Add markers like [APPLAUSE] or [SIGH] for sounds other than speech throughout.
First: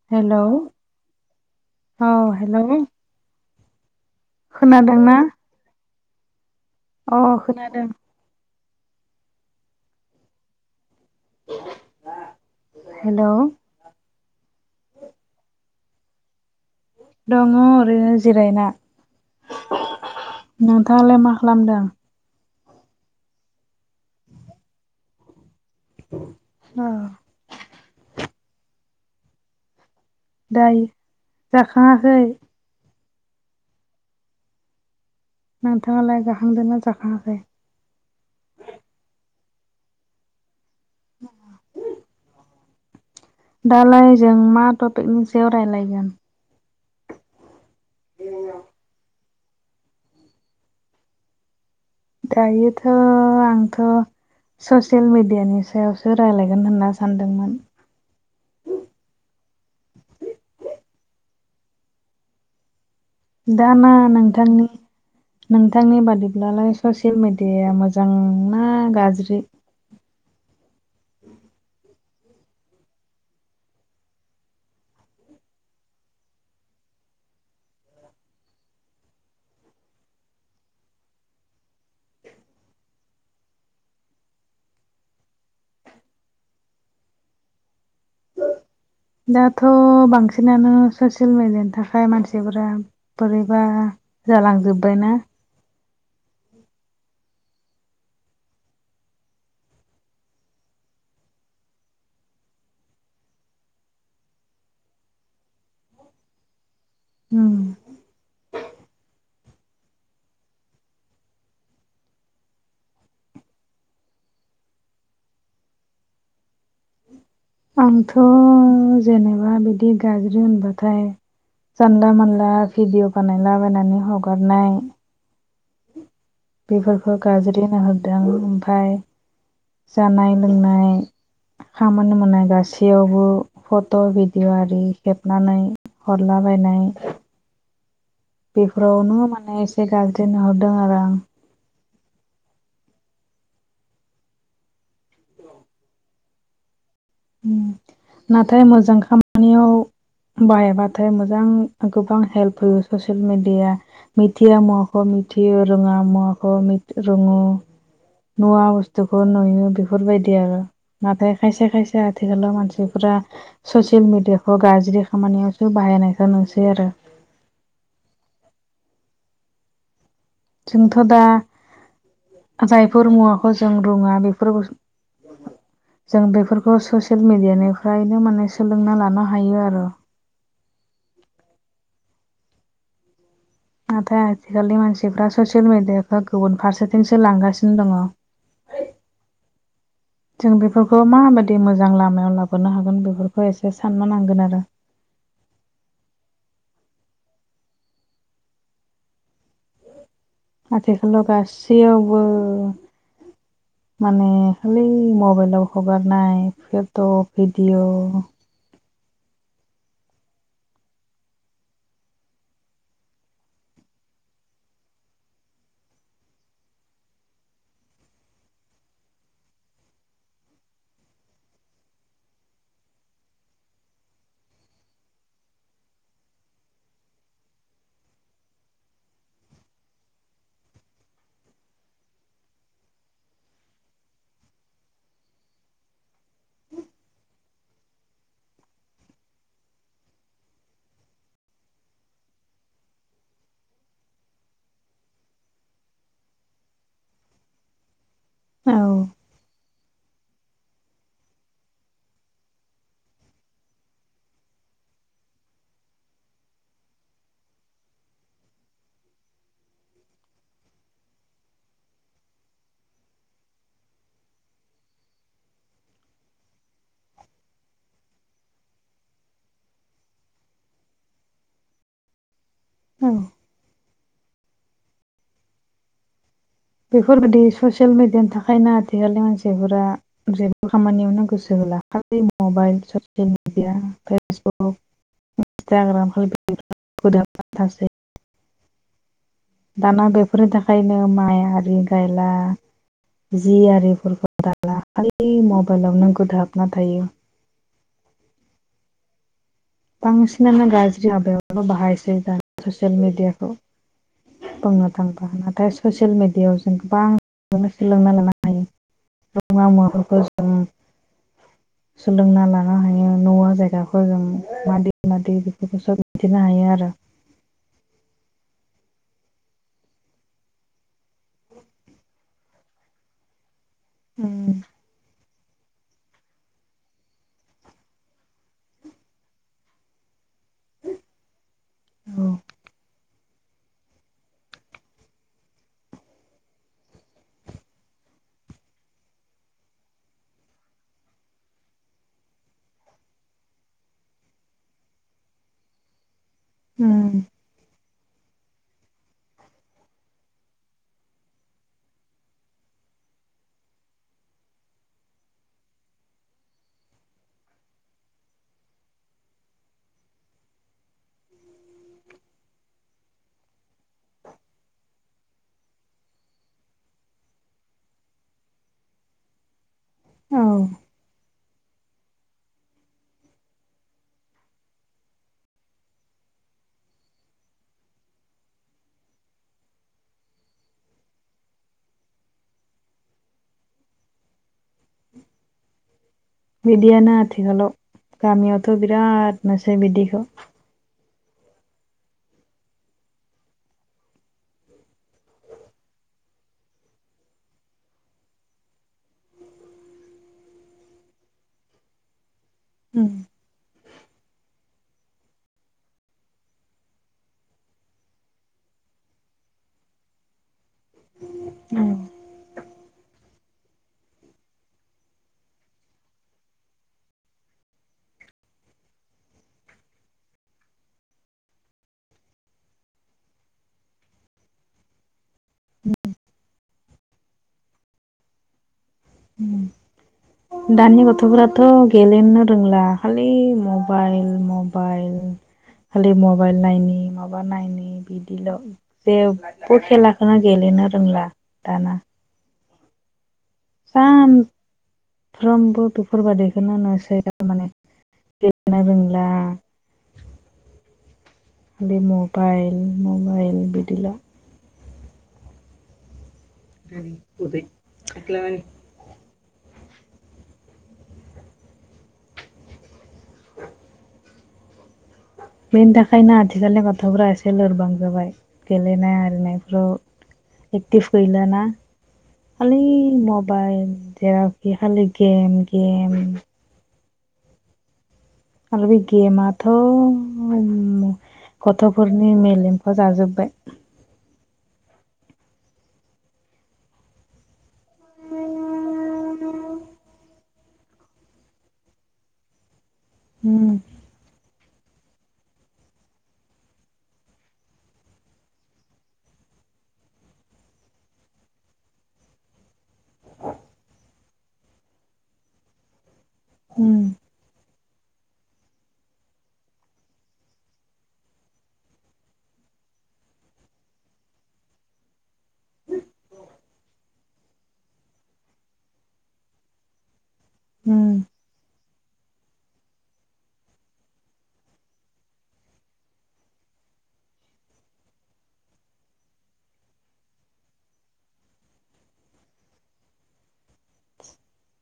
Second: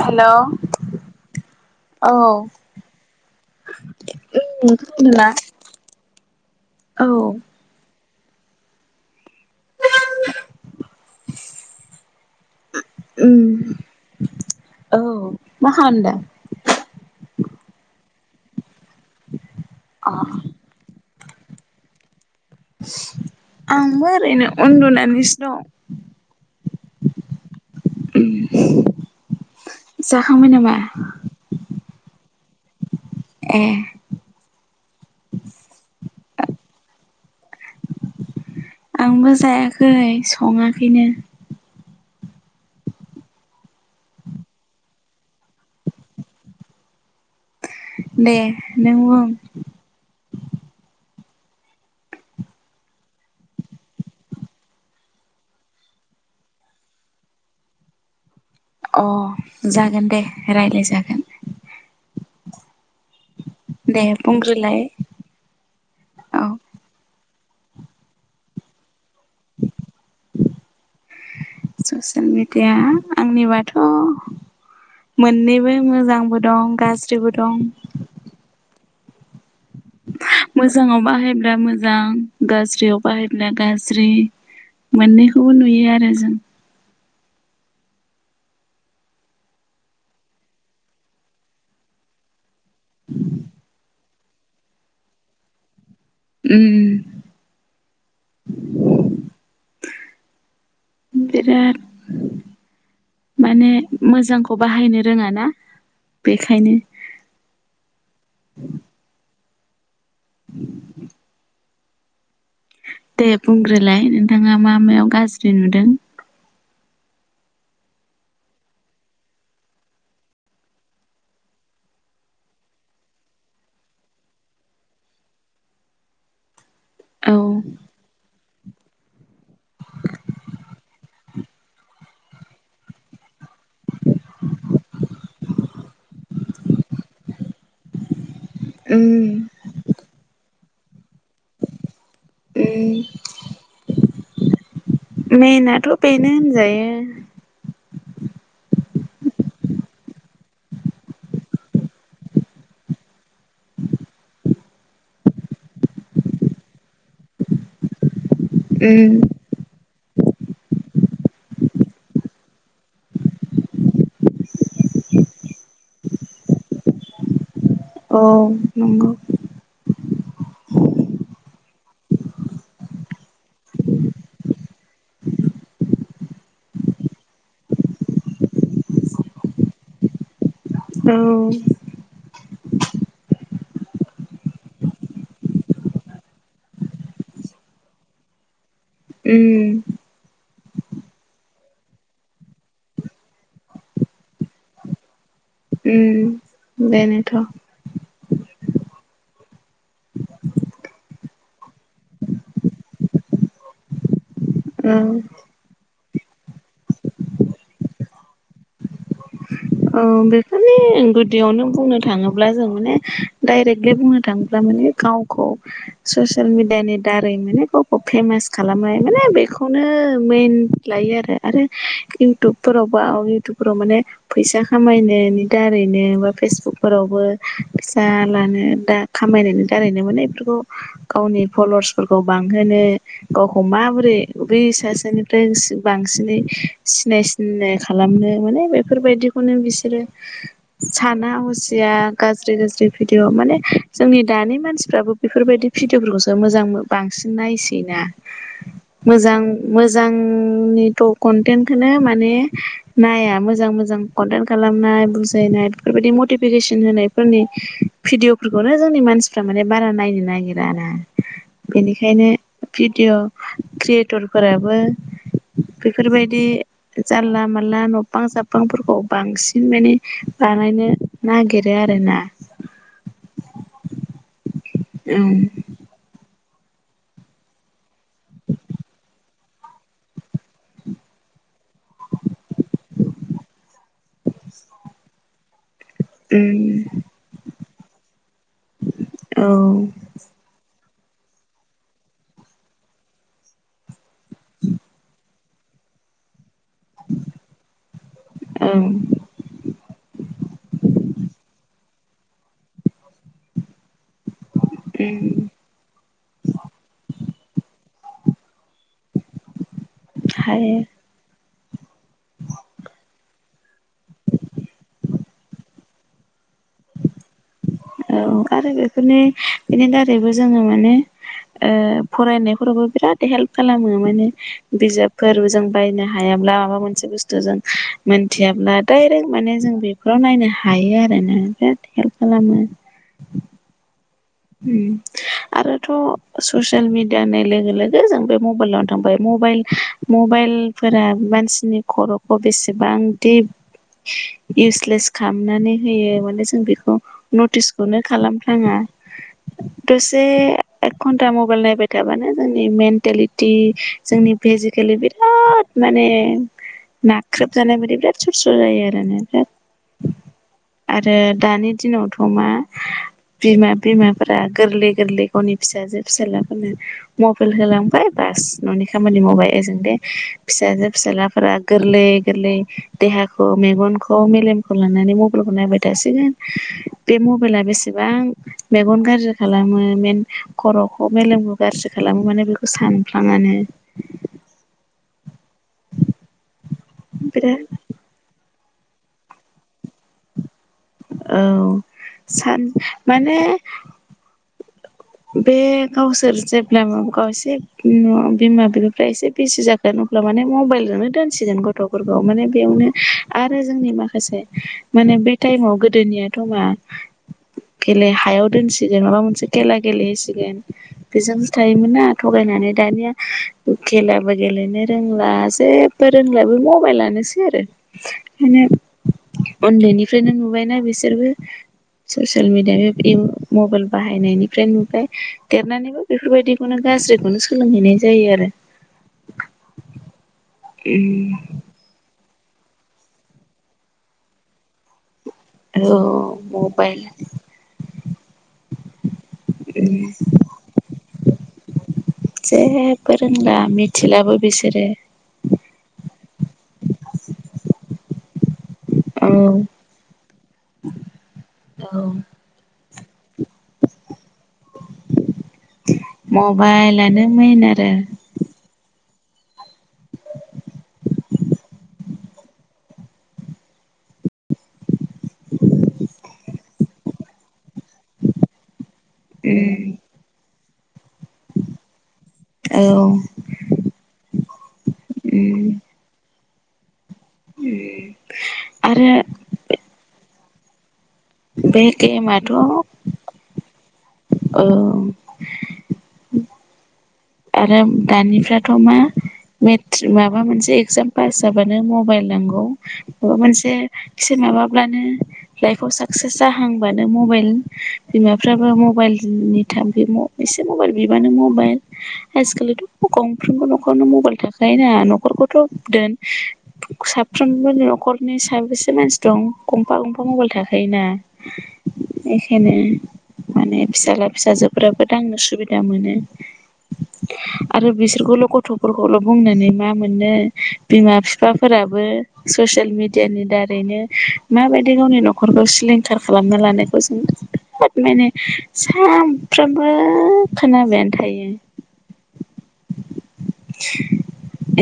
हेल' औ हेलौ औ हेलौ खोनादोंना [UNINTELLIGIBLE] औ अ खोनादों [INAUDIBLE] हेलौ ओम औ मा खालामदों दङ ओरैनो जिरायना अ नोंथाङालाय मा खालामदों आंबो ओरैनो उन्दुनानैसो दं अ जाखांबाय नामा दायो जाखाङाखै ए नोंथाङालाय जाखांदोना जाखाङाखै आंबो जायाखै सङाखैनो दालाय जों मा टपिकनि सायाव रायलायगोन दे नों बुं दायोथ' आंथ' ससियेल मिडियानि सायावसो रायलायगोन होनना सानदोंमोन अ जागोन दे रायलाय जागोन दाना दे नोंथांनि बुंग्रोलाय नोंथांनि औ बादिब्लालाय ससियेल मेडियाया मोजांना गाज्रि [INAUDIBLE] ससियेल मिडिया आंनिबाथ' मोननैबो मोजांबो दं गाज्रिबो दं मोजाङाव बाहायब्ला मोजां गाज्रियाव बाहायब्ला गाज्रि मोननैखौबो नुयो आरो जों दाथ' बांसिनानो ससियेल मेडियानि थाखाय मानसिफोरा बोरैबा जालांजोबबायना उम बिराद माने मोजांखौ बाहायनो रोङाना बेखायनो ओम [INAUDIBLE] दे बुंग्रोलाय नोंथाङा मा मायाव गाज्रि नुदों आंथ' जेनेबा बिदि गाज्रि होनबाथाय जानला मोनला भिडिअ बानायलाबायनानै हगारनाय बेफोरखौ औ गाज्रि नुहरदो आं ओमफ्राय जानाय लोंनाय खामानि मावनाय गासैयावबो फट' भिडिअ' आरि खेबनानै हरलाबायनाय बेफोराव नो उम माने एसे गाज्रिनो नुहरदों आरो आं उम मेनाथ' बेनो होनजायो नाथाय मोजां खामानियाव बाहायबाथाय मोजां गोबां हेल्प होयो ससियेल मेडिया मिथिया मुवाखौ मिथियो रोङा मुवाखौ मिथ रोङो नुवा उम बुस्थुखौ नुयो बेफोरबायदि आरो नाथाय खायसे खायसे बे आथिखालाव मानसिफोरा ससियेल मिडियाखौ गाज्रि खामानियावसो बाहायनायखौ नुसै आरो औ नंगौ जोंथ' दा जायफोर मुवाखौ जों रोङा बेफोर जों बेफोरखौ ससियेल मिडियानिफ्रायनो माने सोलोंना लानो हायो आरो औ नाथाय आथिखालनि मानसिफ्रा ससियेल मिडियाखौ गुबुन फारसेथिंसो लांगासिनो दङ उम जों बेफोरखौ माबायदि मोजां लामायाव लाबोनो हागोन बेफोरखौ एसे साननो नांगोन आरो उम बेनोथ' आथिखालाव गासैयावबो माने खालि औ मबाइलाव हगारनाय फट' भिडिअ' औ बेफोरनि गुदियावनो बुंनो थाङोब्ला जों माने डाइरेक्टलि बुंनो थाङोब्ला माने गावखौ ससियेल मिडियानि दारै माने गावखौ फेमास खालामनाय माने बेखौनो मेन लायो आरो आरो इउटुबफोराव बा इउटुबफोराव माने फैसा खामायनायनि दारैनो बा फेसबुकफोरावबो फैसा लानो दा खामायनायनि दारैनो माने बेफोरखौ गावनि फल'वार्सफोरखौ बांहोनो गावखौ माबोरै बै सासेनिफ्राय बांसिनै सिनाय सि नाय खालामनो माने बेफोरबायदिखौनो बिसोरो साना हसिया गाज्रि गाज्रि भिडिअ माने जोंनि दानि मानसिफ्राबो बेफोरबायदि भिडिअफोरखौसो मोजां बांसिन नायसै ना मोजां मोजांनिथ' कनटेन्टखौनो माने नाया मो जां मोजां कन्टेन्ट खालामनाय बुजायनाय बेफोरबायदि मटिभिकेसन होनायफोरनि भिदिअफोरखौनो जोंनि मानसिफ्रा माने बारा नायनो नागिरा ना बेनिखायनो भिडिअ' क्रियेटरफोराबो बेफोरबायदि जानला मानला नबां जाब बांफोरखौ बांसिन माने बानायनो नागिरो आरोना अ औ बेफोरबायदि ससियेल मिडियानि थाखायनो आथिखालनि मानसिफोरा जेबो खामानियावनो गोसो होला खालि मबाइल ससिल मिडिया ओमफाय फेसबुक इन्टाग्राम ओम [UNINTELLIGIBLE] गोदोजोबना‌ थासै औ दाना बेफोरनि थाखायनो माइ आरि गायला जि आरिफोरखो दाला खालि मबाइलाव नो गोदो हाबना थायो औ बांसिनानो गाज्रि हाबायावनो बाहायसै दा ससियेल मिडियाखौ बुंनो थांबा ओम नाथाय ससियेल मेडियायाव जों गोबांखौनो सोलोंना लानो हायो रोङा मुवाफोरखौ जों हायो सोलोंना लानो हायो नुवा जायगाखौ जों मादि मादि बेफोरखौ सोब मिन्थिनो हायो आरो औ आरो बेफोरनि बेनि दारैबो जोङो माने ओ फरायनायफोरावबो बिराद हेल्प खालामो माने बिजाब फोरबो जों बायनो हायाब्ला माबा मोनसे बुस्थु जों मोनथियाब्ला डायरेक्ट माने जों बे फ्राव नायनो हायो आरोना बिराद हेल्प औ खालामो उम आरोथ' ससियेल मिडियानि लोगो लोगो जों बे मबाइलावनो थांबाय मबाइल मबाइलफोरा मानसिनि खर'खौ बेसेबां दि इउसलेस खालामनानै होयो माने जों बेखौ नटिसखौनो खालामफ्लाङा दसे एक घन्टा मबाइल नायबाय थाबानो जोंनि मेन्टेलिटि जोंनि फेजिकेलि बिराद माने नाख्रेबजानाय बादि बिराद सुर सुर जायो आरो बिराद आरो दानि दिनावथ' मा बिमा बिमाफोरा गोरलै गोरलै गावनि फिसाजो फिसालाफोरनो मबाइल होलांबाय बास न'नि खामानि मावबाय ओजों दे औ फिसाजो फिसाला फोरा गोरलै गोरलै देहाखौ मेगनखौ मेलेमखौ लानानै मबाइलखौ नायबाय थासिगोन बे मबाइला बेसेबां मेगन गाज्रि खालामो मेन खर'खौ मेलेमखौ गारजि खालामो माने बेखौ सानफ्लाङानो [INAUDIBLE] बिदियानो बिराद आथिखालाव गामियावथ' बिराद नुसै बिदिखौ औ सान माने बे गावसोर जेब्ला गाव एसे बिमा बिफाफ्रा एसे [UNINTELLIGIBLE] जाखो [UNINTELLIGIBLE] अब्ला माने मबाइलजोंनो दोनसिगोन गथ'फोरखौ माने बेयावनो उम आरो जोंनि माखासे माने बे टाइमाव गोदोनियाथ' मा गेले हायाव दोनसिगोन माबा मोनसे खेला गेलेहोसिगोन बेजोंसो औ थायोमोनना थगायनानै दानिया खेलाबो गेलेनो रोंला जे बो रोंला बे मबाइलानोसै आरो ओंखायनो उन्दैनिफ्रायनो नुबायना बिसोरबो ससियेल मिडिया बे मबाइल बाहायनायनि ओमफ्राय नुबाय देरनानैबो बेफोरबायदिखौनो गाज्रिखौनो सोलोंहैनाय जायो आरो उम दानि गथ'फोराथ' गेलेनो रोंला खालि मबाइल मबाइल आरो खालि औ मबाइल नायनि मा माबा नायननि बिदिल' जेबो खेलाखौनो गेलेनो रोंला दाना जेबो रोंला मिथिलाबो बिसोरो साफ्रोमबो बेफोरबायदिखौनो नुसै माने गेलेनो रोंला औ खालि औ मबाइल मबाइल बिदिल' मबाइलानो मेन आरो [UNINTELLIGIBLE] बेनि थाखायनो आथिखालनि गथ'फ्रा एसे लोरबां जाबाय गेलेनाय आरिनायफ्राव एक्टिभ गैला ना खालि औ मब बाइल जेरावखि खालि गेम गेम उम आरो बे गेमाथ' [UNINTELLIGIBLE] बे गथ'फोरनि मेलेमखौ जाजोबबाय औ आरो दानिफ्राथ' मा मेट्रिक माबा मोनसे इगजाम पास जाबानो मबाइल नांगौ माबा उम मोनसे एसे माबाब्लानो लाइफआव साक्सेस जाहांबानो मबाइल बिमाफ्राबो मबाइलनि [UNINTELLIGIBLE] एसे मबाइल बिबानो मबाइल आजिखालिथ' गंफ्रोमबो नखरावनो मबाइल थाखायोना नखरखौथ' दोन उम साफ्रोमबो न'खरनि साबेसे मानसि दं गंफा गंफा मबाइल थाखायोना इखायनो माने फिसाज्ला फिसाजोफोराबो दांनो सुबिदा मोनो आरो बिसोरखौल' गथ'फोरखौल' बुंनानै मा मोननो उम बिमा बिफाफोराबो ससियेल मिडियानि दारैनो माबायदि गावनि न'खरखौ सिलिंखार खालामना लानायखौ जों बहद माने सानफ्रोमबो खोनाबायानो थायो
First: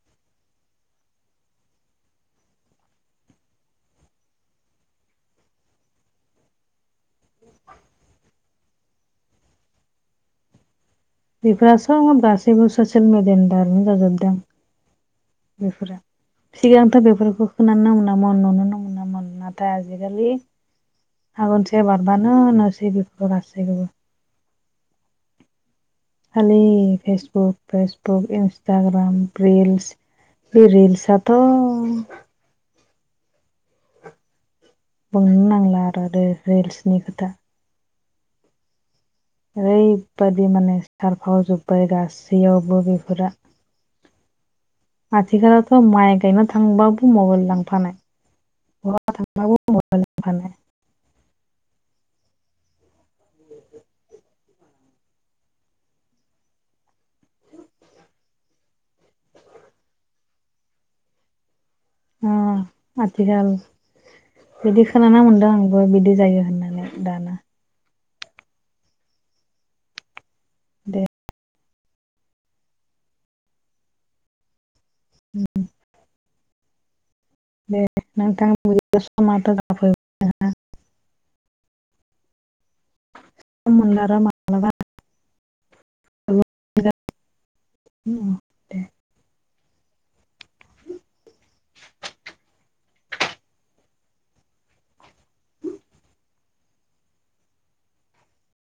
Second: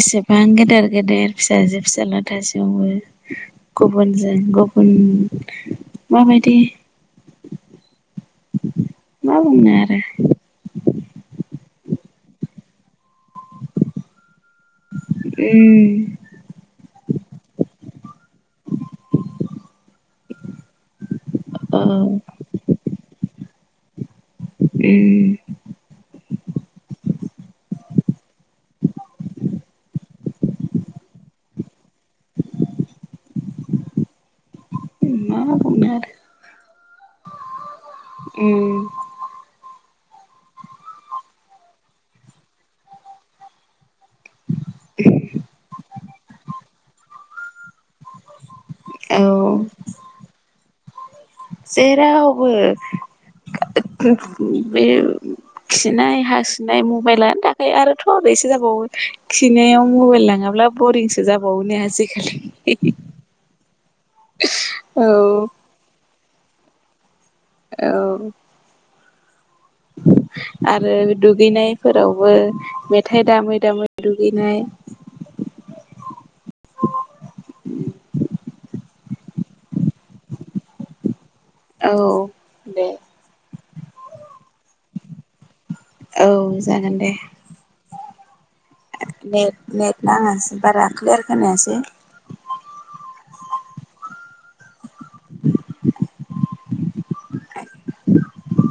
एसेबां गेदेर गेदेर फिसाजो फिसाजला थासेयावबो गुबुनजों गुबुन माबायदि मा बुंऩो आरो बेफोरो सफ गासैबो ससियेल मिडियानि दारनो जाजोबदों बेफोरा उम सिगांथ' बेफोरखौ खोनानो मोनामोन नुुनोनो मोनामोन नाथाय आजिखालि औ आगानसे बारबानो नुसै बेफोरखौ गासैखौबो। उम खालि फेसबुक फेसबुक इन्सटाग्राम रिल्स बे रिल्स आथ' मा बुंनोनो नांला बुंनो आरो द रिल्सनि खोथा। उम ओरैबायदि माने सारफावजोब्बाय गासैयावबो बेफोरा आथिखालावथ' माइ गायनो थांबाबो मबाइल लांफानाय। औ [UNINTELLIGIBLE] जेरावबो बे खिनाय हासुनाय मबाइलानो थाखायो आरोथ' एसे जाबावो खिनायाव मबाइल लाङाब्ला बरिंसो जाबावो नङासै आ ओ आथिखाल बिदि औ खोनाना मोनदों। ओ बिदि जायो होननानै दानो औ आरो दे दुगैनायफोरावबो मेथाइ दामै दामै दुगैनाय उम दे नोंथां बै समाथ' जाना फैबाय। औ दे मोनला नामा औ जागोन दे। उम नेट नेट नाङासै बारा क्लियार खोनायासै। [INAUDIBLE] [INAUDIBLE]